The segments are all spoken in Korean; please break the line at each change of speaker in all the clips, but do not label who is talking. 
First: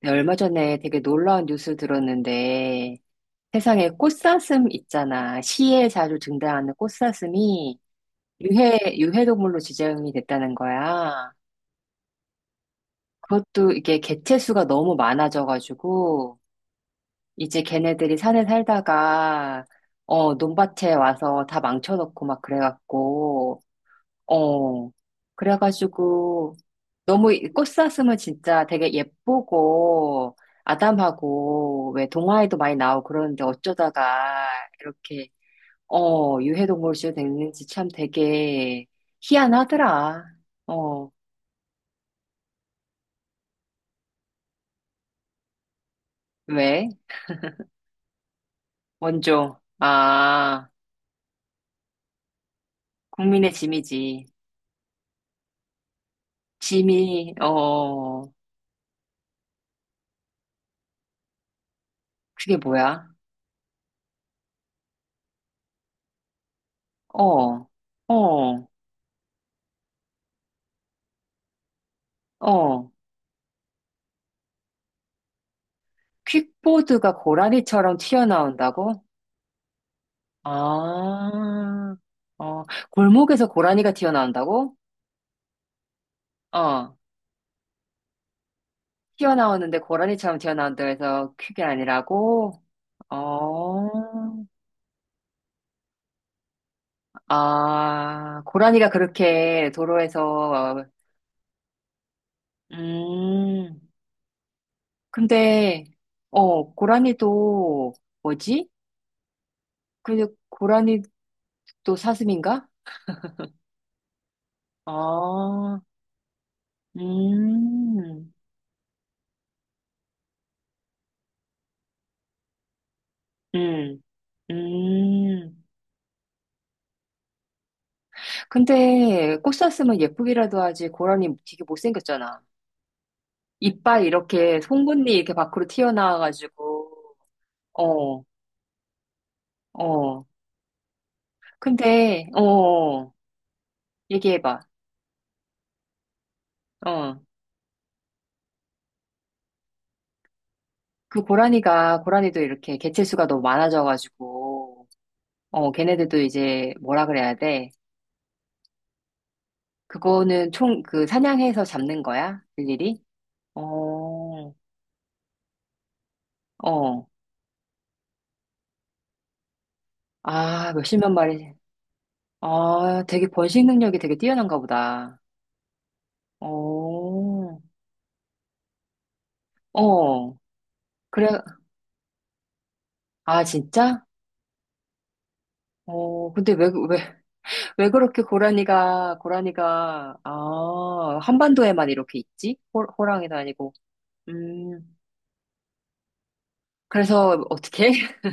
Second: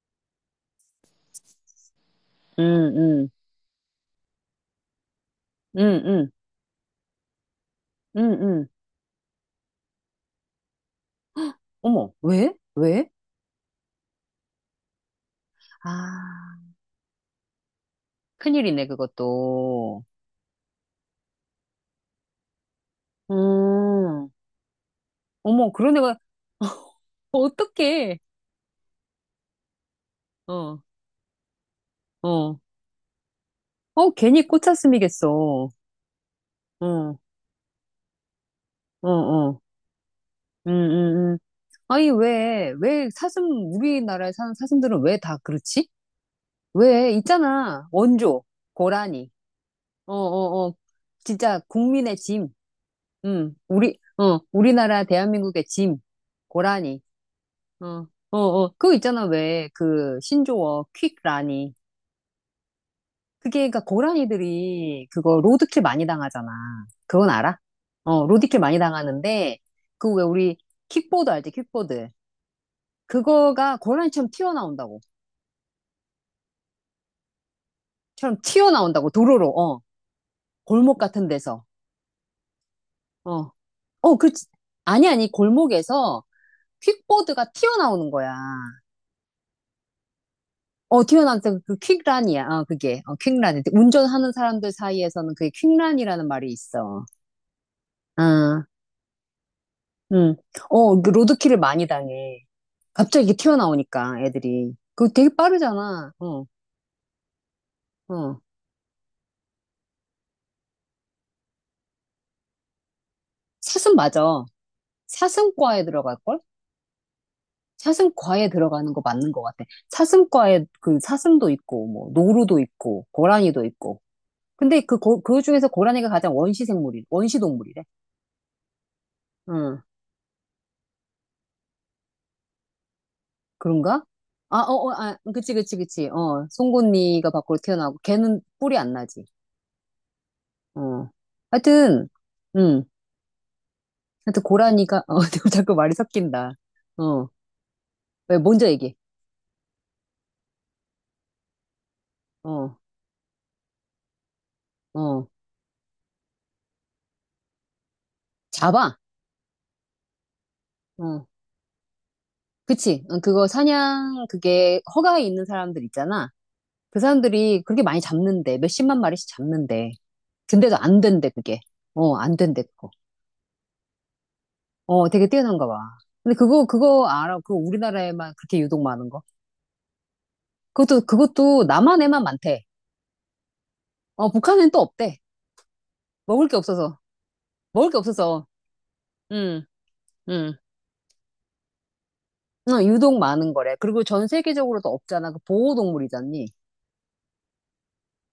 네, 얼마 전에 되게 놀라운 뉴스
음,
들었는데
음,
세상에 꽃사슴 있잖아.
음,
시에 자주
음,
등장하는 꽃사슴이
음, 음.
유해동물로 지정이 됐다는 거야.
어머, 왜? 왜?
그것도 이게 개체수가 너무 많아져가지고
아,
이제 걔네들이 산에
큰일이네,
살다가
그것도.
어, 논밭에 와서 다 망쳐놓고 막 그래갖고
음,
어,
어머, 그런 애가,
그래가지고, 너무
어,
이 꽃사슴은
어떡해.
진짜 되게 예쁘고,
어,
아담하고, 왜 동화에도
어.
많이 나오고 그러는데
어, 괜히
어쩌다가 이렇게,
꽃사슴이겠어.
어, 유해동물로
어,
됐는지 참 되게
어, 어.
희한하더라.
음,
어,
음, 음. 아니, 왜 사슴, 우리나라에 사는 사슴들은 왜 다 그렇지?
왜?
왜, 있잖아. 원조, 고라니.
원조.
어,
아,
어, 어. 진짜 국민의 짐.
국민의
우리,
짐이지.
어, 우리나라 대한민국의 짐. 고라니.
짐이,
어,
어,
어, 어. 그거 있잖아, 왜, 그, 신조어, 퀵라니.
그게 뭐야?
그게, 그니까, 고라니들이, 그거, 로드킬 많이 당하잖아. 그건 알아?
어,
어, 로드킬
어,
많이 당하는데, 그 왜 우리, 킥보드 알지, 킥보드.
어.
그거가 고라니처럼 튀어나온다고.
퀵보드가 고라니처럼
처럼
튀어나온다고?
튀어나온다고, 도로로, 어. 골목 같은 데서.
아, 어, 골목에서
어,
고라니가
어, 그,
튀어나온다고?
아니, 골목에서
어,
퀵보드가 튀어나오는 거야.
튀어나오는데 고라니처럼 튀어나온다고
어, 튀어나
해서
왔때
그게
그 퀵란이야.
아니라고?
어, 그게. 어, 퀵란.
어,
운전하는 사람들 사이에서는 그게 퀵란이라는 말이 있어.
아,
아,
고라니가 그렇게
음,
도로에서,
어, 그 로드킬을 많이 당해. 갑자기 이렇게
음,
튀어나오니까, 애들이. 그거 되게
근데,
빠르잖아. 어,
어, 고라니도,
어.
뭐지? 근데 고라니도 사슴인가?
사슴 맞아.
아,
사슴과에 들어갈걸?
음,
사슴과에 들어가는 거 맞는 것 같아. 사슴과에 그 사슴도 있고, 뭐, 노루도 있고, 고라니도 있고.
음,
근데 그, 고, 그
음.
중에서 고라니가 가장 원시 생물이, 원시 동물이래.
근데 꽃
응,
샀으면 예쁘기라도 하지 고라니 되게 못생겼잖아.
그런가?
이빨
아,
이렇게
어, 어,
송곳니
아,
이렇게
그치,
밖으로
그치, 그치. 어,
튀어나와가지고
송곳니가 밖으로 튀어나오고,
어,
걔는 뿔이 안 나지.
어.
어. 하여튼,
근데
응.
어,
하여튼
얘기해봐.
고라니가 어 내가 자꾸 말이 섞인다.
어.
어. 왜 먼저 얘기해.
그 고라니가 고라니도 이렇게
어.
개체수가 너무 많아져가지고
어.
어, 걔네들도 이제 뭐라 그래야 돼?
잡아.
그거는 총 그
어.
사냥해서 잡는 거야? 일일이?
그치. 어, 그거 사냥
어,
그게 허가에 있는 사람들 있잖아. 그
어.
사람들이 그렇게 많이 잡는데 몇십만 마리씩 잡는데.
아,
근데도 안
몇십만
된대
마리.
그게. 어, 안 된대 그거.
아, 되게 번식 능력이 되게 뛰어난가
어,
보다.
되게 뛰어난가 봐. 근데 그거 알아? 그
어.
우리나라에만 그렇게 유독 많은 거.
어,
그것도
그래,
그것도 남한에만 많대.
아, 진짜?
어, 북한엔 또 없대.
어,
먹을
근데
게
왜, 왜,
없어서.
왜
먹을 게
그렇게
없어서.
고라니가,
음.
고라니가,
음.
아, 한반도에만 이렇게 있지?
어, 유독
호랑이도
많은
아니고.
거래. 그리고 전 세계적으로도
음,
없잖아. 그 보호동물이잖니.
그래서 어떻게?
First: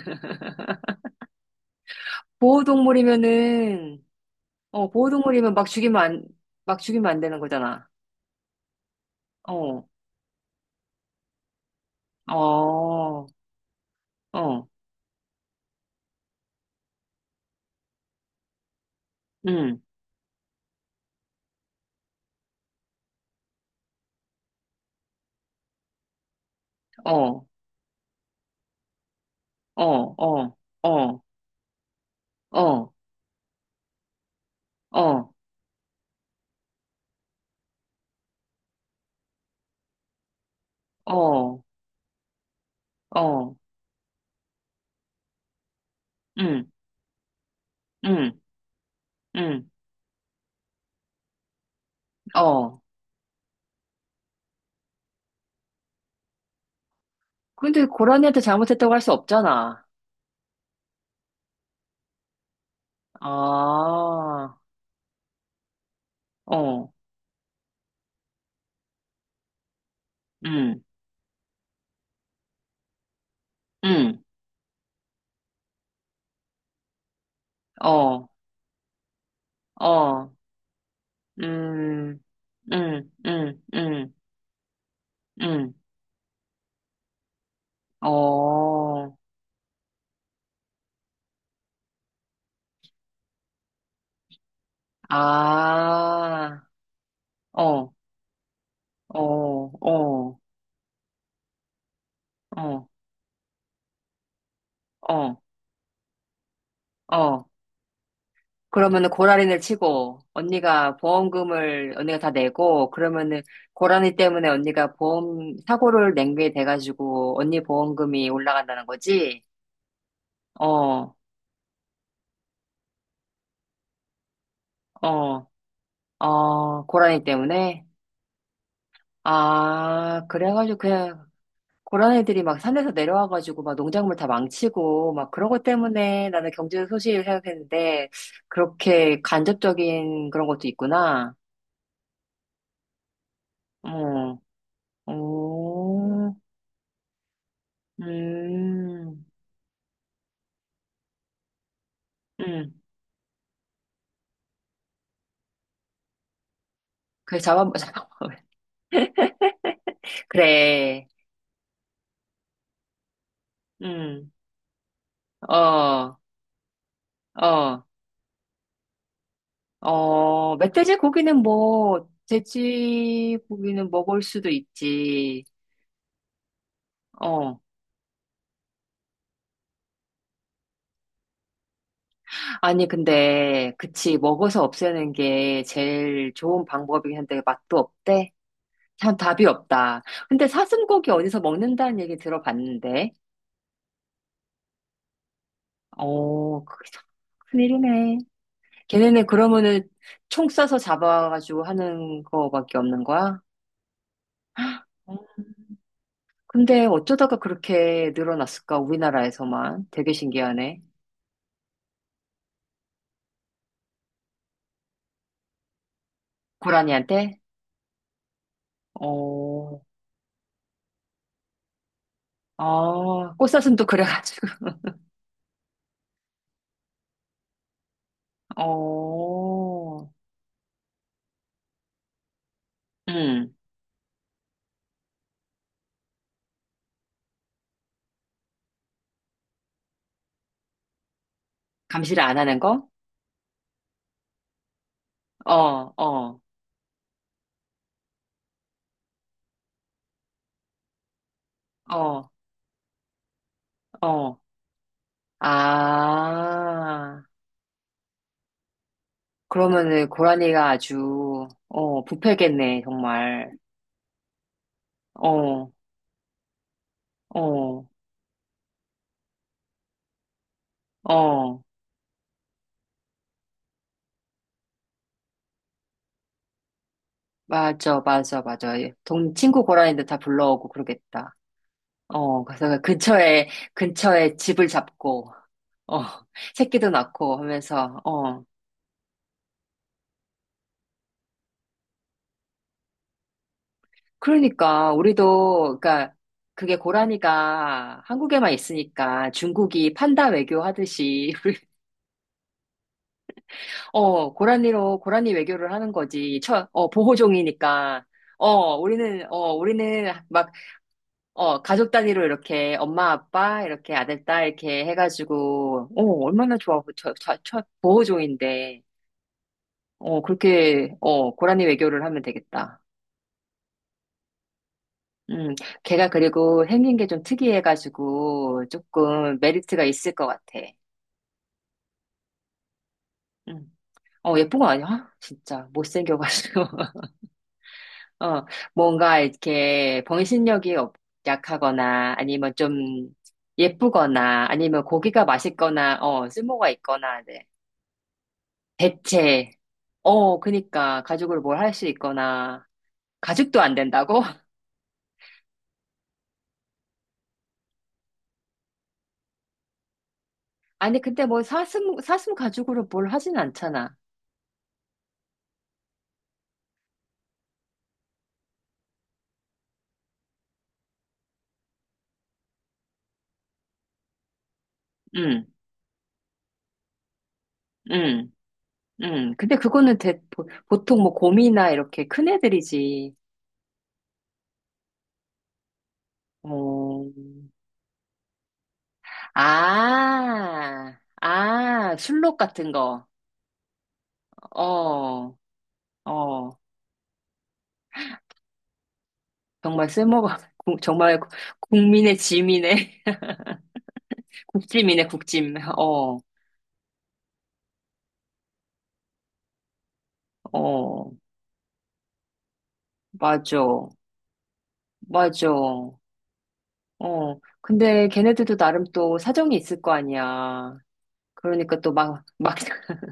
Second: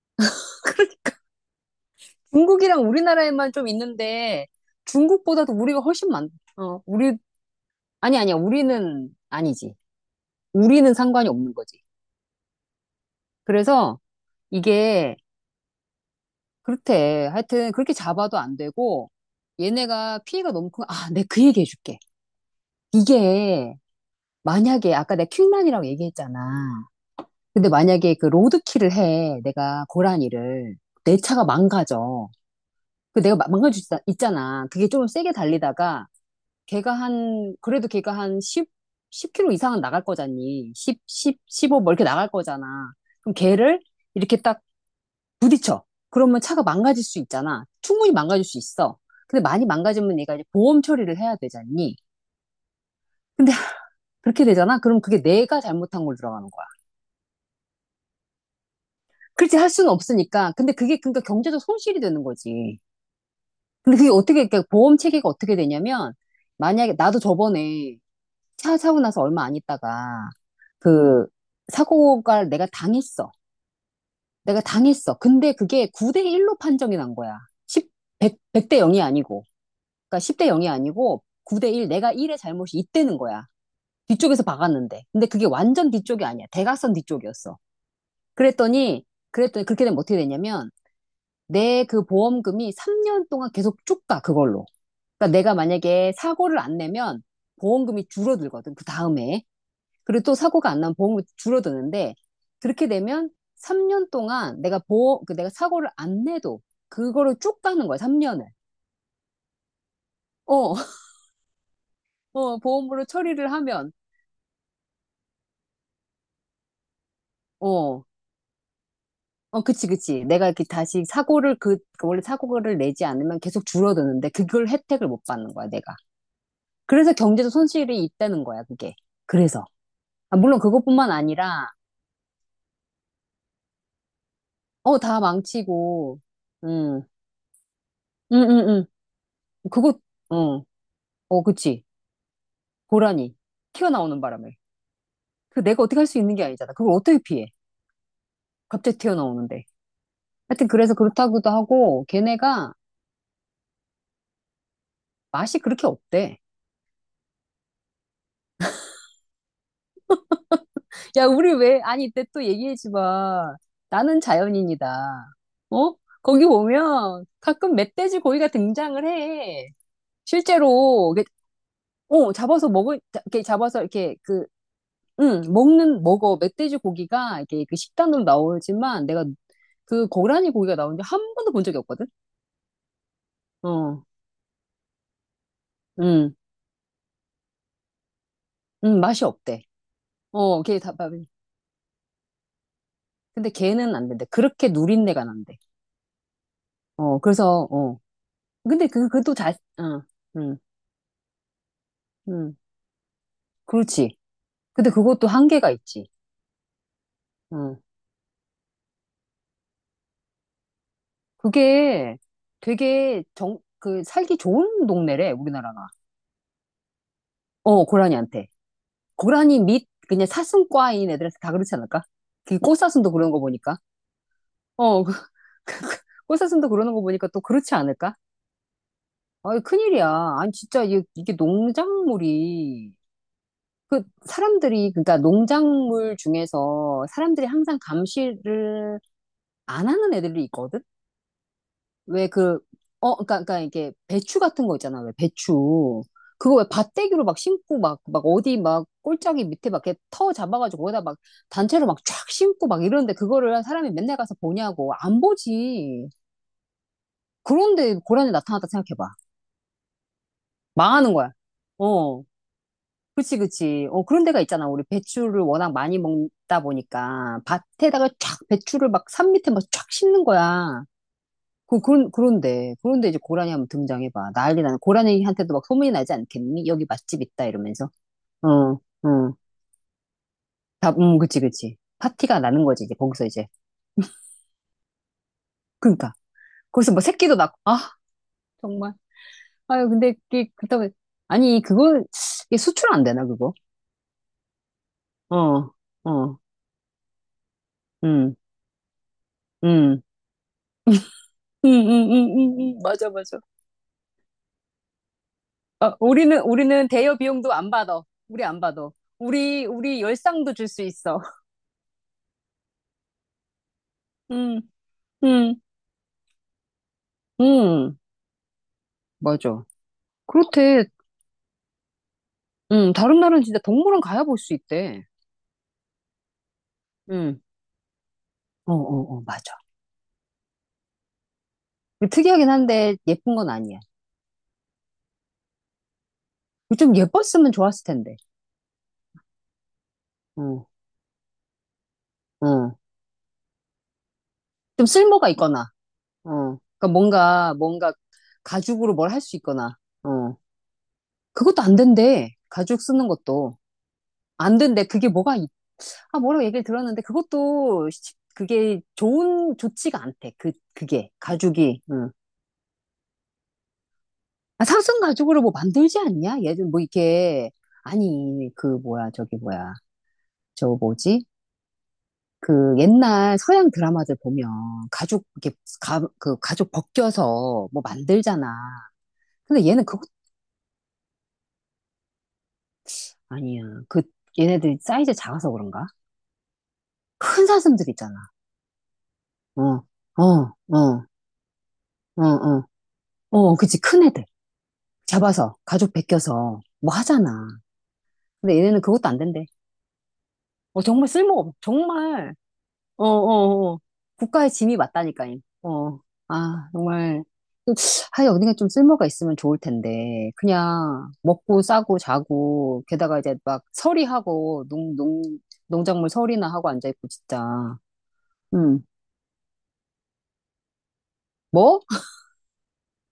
중국이랑 우리나라에만 좀
보호동물이면은,
있는데
보호동물이면
중국보다도 우리가 훨씬 많,
막
어,
죽이면
우리,
안 되는 거잖아.
아니, 아니야. 우리는 아니지.
어,
우리는 상관이 없는 거지.
어,
그래서
어,
이게 그렇대. 하여튼 그렇게 잡아도 안 되고
음,
얘네가 피해가 너무 큰, 아, 내가 그 얘기 해줄게. 이게 만약에 아까 내가 퀵만이라고 얘기했잖아.
어,
근데 만약에 그 로드킬을 해. 내가
어, 어,
고라니를. 내
어,
차가 망가져.
어,
그 내가 막- 망가질 수 있- 있잖아. 그게 좀
어,
세게 달리다가 걔가 한 그래도 걔가 한 10, 10km 이상은 나갈 거잖니. 10, 10,
어,
15 뭐 이렇게 나갈 거잖아. 그럼
어,
걔를 이렇게 딱 부딪혀. 그러면 차가
음,
망가질 수 있잖아. 충분히
음,
망가질 수 있어. 근데 많이
음,
망가지면 얘가 이제 보험 처리를 해야 되잖니.
어.
근데 그렇게 되잖아. 그럼 그게 내가 잘못한 걸 들어가는 거야.
근데 고라니한테 잘못했다고 할 수
그렇지 할
없잖아.
수는 없으니까. 근데 그게 그러니까 경제적 손실이 되는 거지.
아,
근데 그게 어떻게 그러니까 보험 체계가 어떻게 되냐면
어,
만약에 나도 저번에 차 사고 나서 얼마 안 있다가
음,
그 사고가 내가 당했어.
음,
내가 당했어. 근데 그게 9대 1로 판정이 난 거야. 10,
어,
0대 0이 아니고. 그러니까
어,
10대 0이 아니고 9대 1. 내가
음,
1의 잘못이
음,
있다는 거야.
음, 음,
뒤쪽에서 박았는데. 근데 그게
음,
완전 뒤쪽이 아니야. 대각선 뒤쪽이었어. 그랬더니
어,
그랬더니 그렇게 되면 어떻게 되냐면 내 그 보험금이 3년 동안 계속 쭉 가 그걸로. 그러니까 내가 만약에 사고를
아,
안 내면
어,
보험금이 줄어들거든. 그 다음에.
어,
그리고 또
어,
사고가 안 나면 보험이 줄어드는데
어,
그렇게 되면 3년 동안 내가 보험,
어,
그 내가 사고를 안 내도 그거를
어.
쭉 가는 거야, 3년을.
그러면은 고라니를 치고
어,
언니가 보험금을 언니가 다
어,
내고
보험으로
그러면은
처리를 하면,
고라니 때문에 언니가 보험 사고를 낸게 돼가지고 언니
어,
보험금이 올라간다는 거지?
어, 그치, 그치. 내가 이렇게 다시
어,
사고를 그, 그 원래 사고를 내지 않으면 계속 줄어드는데 그걸 혜택을 못
어,
받는 거야, 내가.
어,
그래서
고라니
경제적
때문에?
손실이 있다는 거야, 그게. 그래서.
아,
아, 물론
그래가지고
그것뿐만
그냥
아니라,
고라니들이 막 산에서 내려와가지고 막 농작물 다
어,
망치고
다
막 그런 것
망치고,
때문에 나는 경제
음,
소식을 생각했는데
음, 음, 음.
그렇게
그거,
간접적인 그런
어,
것도 있구나.
어, 그치. 고라니 튀어나오는
어,
바람에 그 내가 어떻게 할 수
오,
있는 게 아니잖아. 그걸 어떻게 피해? 갑자기
음,
튀어나오는데. 하여튼 그래서 그렇다고도 하고 걔네가
음.
맛이 그렇게 없대.
그래, 잡아, 잡아. 그래,
야, 우리 왜 아니 이때 또 얘기하지 마. 나는
음,
자연인이다. 어?
어,
거기 보면 가끔
어,
멧돼지 고기가 등장을 해.
어, 멧돼지
실제로 이게-
고기는 뭐,
어 잡아서 먹을 자-
돼지
이렇게 잡아서
고기는
이렇게
먹을
그
수도
응,
있지.
먹는 먹어 멧돼지 고기가
어.
이렇게 그 식단으로 나오지만 내가 그 고라니 고기가 나오는지 한 번도 본 적이 없거든.
아니, 근데,
어.
그치, 먹어서 없애는 게 제일
음,
좋은 방법이긴 한데, 맛도 없대? 참
맛이
답이
없대.
없다. 근데
어, 걔
사슴고기
닭발이.
어디서 먹는다는 얘기 들어봤는데,
근데 걔는 안 된대. 그렇게 누린내가 난대.
어, 그게 참
어, 그래서, 어.
큰일이네.
근데 그,
걔네는
그것도 잘,
그러면은
어,
총
음,
쏴서 잡아가지고 하는
음,
거밖에 없는 거야?
그렇지. 근데
음.
그것도 한계가 있지.
근데 어쩌다가
어.
그렇게 늘어났을까, 우리나라에서만. 되게 신기하네.
그게 되게 정, 그, 살기 좋은 동네래, 우리나라가.
고라니한테?
어, 고라니한테. 고라니
어,
밑, 그냥 사슴과인 애들한테 다 그렇지 않을까? 그 꽃사슴도 그런
아,
거 보니까.
꽃사슴도 그래가지고.
어, 그- 꽃사슴도 그러는 거 보니까 또 그렇지 않을까? 아 큰일이야.
어.
아니, 진짜, 이게 농작물이
음,
그 사람들이 그러니까 농작물 중에서 사람들이 항상 감시를 안 하는 애들이 있거든.
감시를
왜
안 하는
그
거?
어 그러니까 이게 배추 같은 거 있잖아. 왜 배추
어, 어,
그거 왜 밭대기로 막 심고 막 막 어디 막 꼴짝이 밑에 막 이렇게 터 잡아가지고 거기다 막 단체로 막 쫙
어,
심고 막 이러는데 그거를 사람이 맨날 가서
어.
보냐고 안 보지.
아,
그런데 고란이 나타났다 생각해봐.
그러면은 고라니가
망하는 거야.
아주, 어,
어.
부패겠네,
그치,
정말.
그치. 어, 그런 데가 있잖아. 우리 배추를
어,
워낙 많이 먹다 보니까
어,
밭에다가 쫙 배추를 막 산 밑에 막 쫙 심는 거야.
어.
그, 그런, 그런데, 그런데 이제 고라니 한번 등장해봐. 난리 나는, 고라니한테도 막 소문이 나지 않겠니? 여기 맛집 있다, 이러면서.
맞아, 맞아,
어,
맞아.
어.
친구 고라니들 다 불러오고
다,
그러겠다.
그치, 그치. 파티가
어,
나는
그래서
거지, 이제 거기서 이제.
근처에 집을 잡고, 어,
그니까. 러
새끼도
거기서 뭐 새끼도
낳고
낳고, 아,
하면서, 어
정말. 아유, 근데 이게, 그렇다고, 아니, 그거, 이게 수출 안 되나, 그거?
그러니까
어,
우리도 그러니까
어,
그게 고라니가
음,
한국에만 있으니까 중국이
음.
판다 외교 하듯이
응, 응, 응, 응, 응, 맞아, 맞아.
어 고라니로 고라니 외교를 하는
어,
거지
우리는, 우리는
어
대여 비용도 안 받아.
보호종이니까
우리 안
어
받아.
우리는
우리, 우리
막
열상도 줄 수 있어.
어 가족 단위로 이렇게 엄마 아빠 이렇게 아들 딸
음,
이렇게
음,
해가지고 어 얼마나 좋아 저
음,
보호종인데
맞아.
어
그렇대.
그렇게 어 고라니 외교를 하면 되겠다.
다른 나라는 진짜 동물원 가야 볼 수 있대.
음, 걔가 그리고 생긴 게 좀
음,
특이해가지고
어, 어, 어,
조금
맞아.
메리트가 있을 것 같아.
특이하긴 한데 예쁜 건
음.
아니야.
어, 예쁜 거 아니야? 진짜 못생겨가지고.
좀 예뻤으면 좋았을 텐데.
어, 뭔가 이렇게
어,
병신력이 없- 약하거나 아니면 좀
어.
예쁘거나 아니면
좀
고기가
쓸모가 있거나,
맛있거나 어,
어.
쓸모가
그러니까
있거나 네.
뭔가, 뭔가 가죽으로 뭘 할 수
대체.
있거나, 어.
어, 그니까 가죽으로 뭘
그것도
할
안
수
된대.
있거나
가죽 쓰는 것도.
가죽도 안 된다고?
안 된대. 그게 뭐가 아, 뭐라고 얘기를 들었는데 그것도 시- 그게 좋은 좋지가 않대. 그
아니,
그게
근데 뭐
가죽이. 응.
사슴 가죽으로 뭘 하진 않잖아.
아, 사슴 가죽으로 뭐 만들지 않냐? 예전 뭐 이게 아니 그 뭐야 저기 뭐야 저 뭐지? 그 옛날 서양 드라마들 보면 가죽
음.
이렇게 가, 그 가죽 벗겨서 뭐
음.
만들잖아.
근데
근데 얘는
그거는
그것
보통 뭐 곰이나 이렇게 큰 애들이지.
아니야. 그 얘네들이 사이즈 작아서 그런가?
어,
큰 사슴들 있잖아. 어, 어,
아,
어,
아,
어,
술록
어,
같은 거.
어, 그치 큰 애들.
어,
잡아서 가족
어,
베껴서 뭐 하잖아. 근데 얘네는 그것도 안 된대.
정말 쓸모가,
어, 정말
정말
쓸모없,
국민의
정말,
짐이네.
어, 어, 어. 국가의 짐이
국짐이네,
맞다니까요.
국짐.
어.
어,
아, 정말. 하여 어딘가 좀 쓸모가 있으면 좋을 텐데.
어,
그냥 먹고 싸고 자고, 게다가 이제
맞아,
막 서리하고, 농, 농,
맞아.
농작물 서리나 하고 앉아있고,
어,
진짜.
근데 걔네들도
음.
나름 또 사정이 있을 거 아니야. 그러니까
뭐?
또 막, 막,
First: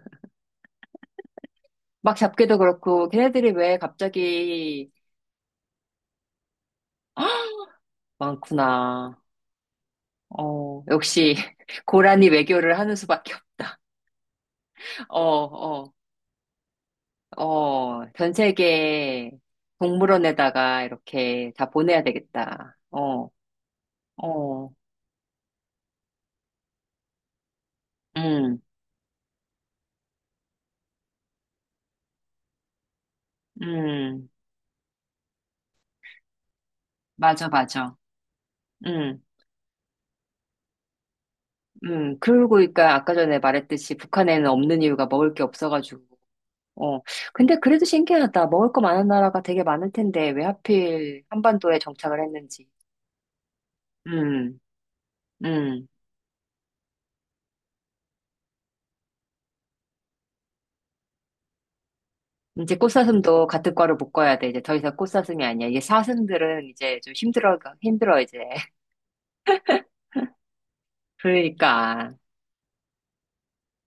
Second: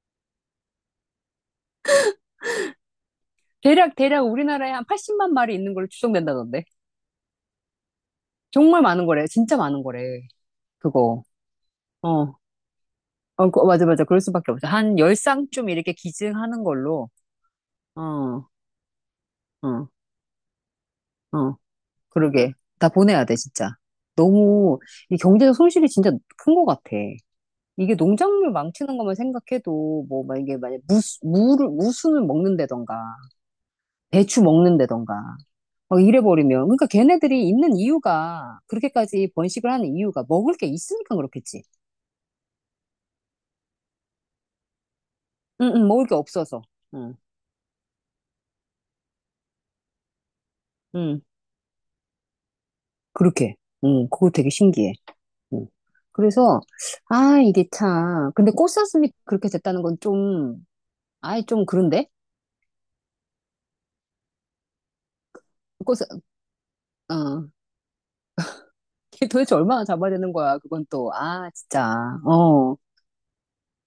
막 잡기도 그렇고, 걔네들이 왜
대략, 대략 우리나라에 한
갑자기
80만 마리 있는 걸로 추정된다던데. 정말 많은
많구나.
거래. 진짜 많은 거래.
어,
그거.
역시 고라니
어.
외교를 하는 수밖에 없.
어, 그- 어, 맞아, 맞아. 그럴 수밖에 없어. 한 열
어,
쌍쯤
어,
이렇게 기증하는 걸로.
어, 전
어,
세계
어,
동물원에다가 이렇게
어.
다 보내야
그러게.
되겠다.
다 보내야
어,
돼, 진짜.
어,
너무, 이 경제적 손실이 진짜 큰 것 같아. 이게 농작물
음,
망치는 것만 생각해도, 뭐, 막 이게 만약 무, 무를, 무순을 먹는다던가,
음,
배추 먹는다던가, 막 이래버리면. 그러니까 걔네들이
맞아,
있는
맞아.
이유가,
음,
그렇게까지 번식을 하는 이유가 먹을 게 있으니까 그렇겠지.
그리고 그러니까 아까 전에 말했듯이 북한에는 없는 이유가 먹을 게
응, 응,
없어가지고.
먹을 게 없어서.
어,
응,
근데 그래도 신기하다. 먹을 거 많은 나라가 되게 많을 텐데 왜
응,
하필 한반도에 정착을 했는지.
그렇게. 응, 그거 되게
음,
신기해. 음.
음.
그래서, 아, 이게 참. 근데 꽃사슴이 그렇게 됐다는 건 좀, 아이, 좀 그런데?
이제 꽃사슴도 같은 과로 묶어야 돼. 이제 더 이상 꽃사슴이 아니야. 이게
꽃사,
사슴들은 이제 좀
어.
힘들어, 힘들어, 이제.
걔 도대체 얼마나 잡아야 되는 거야, 그건 또. 아, 진짜.
그러니까.
어.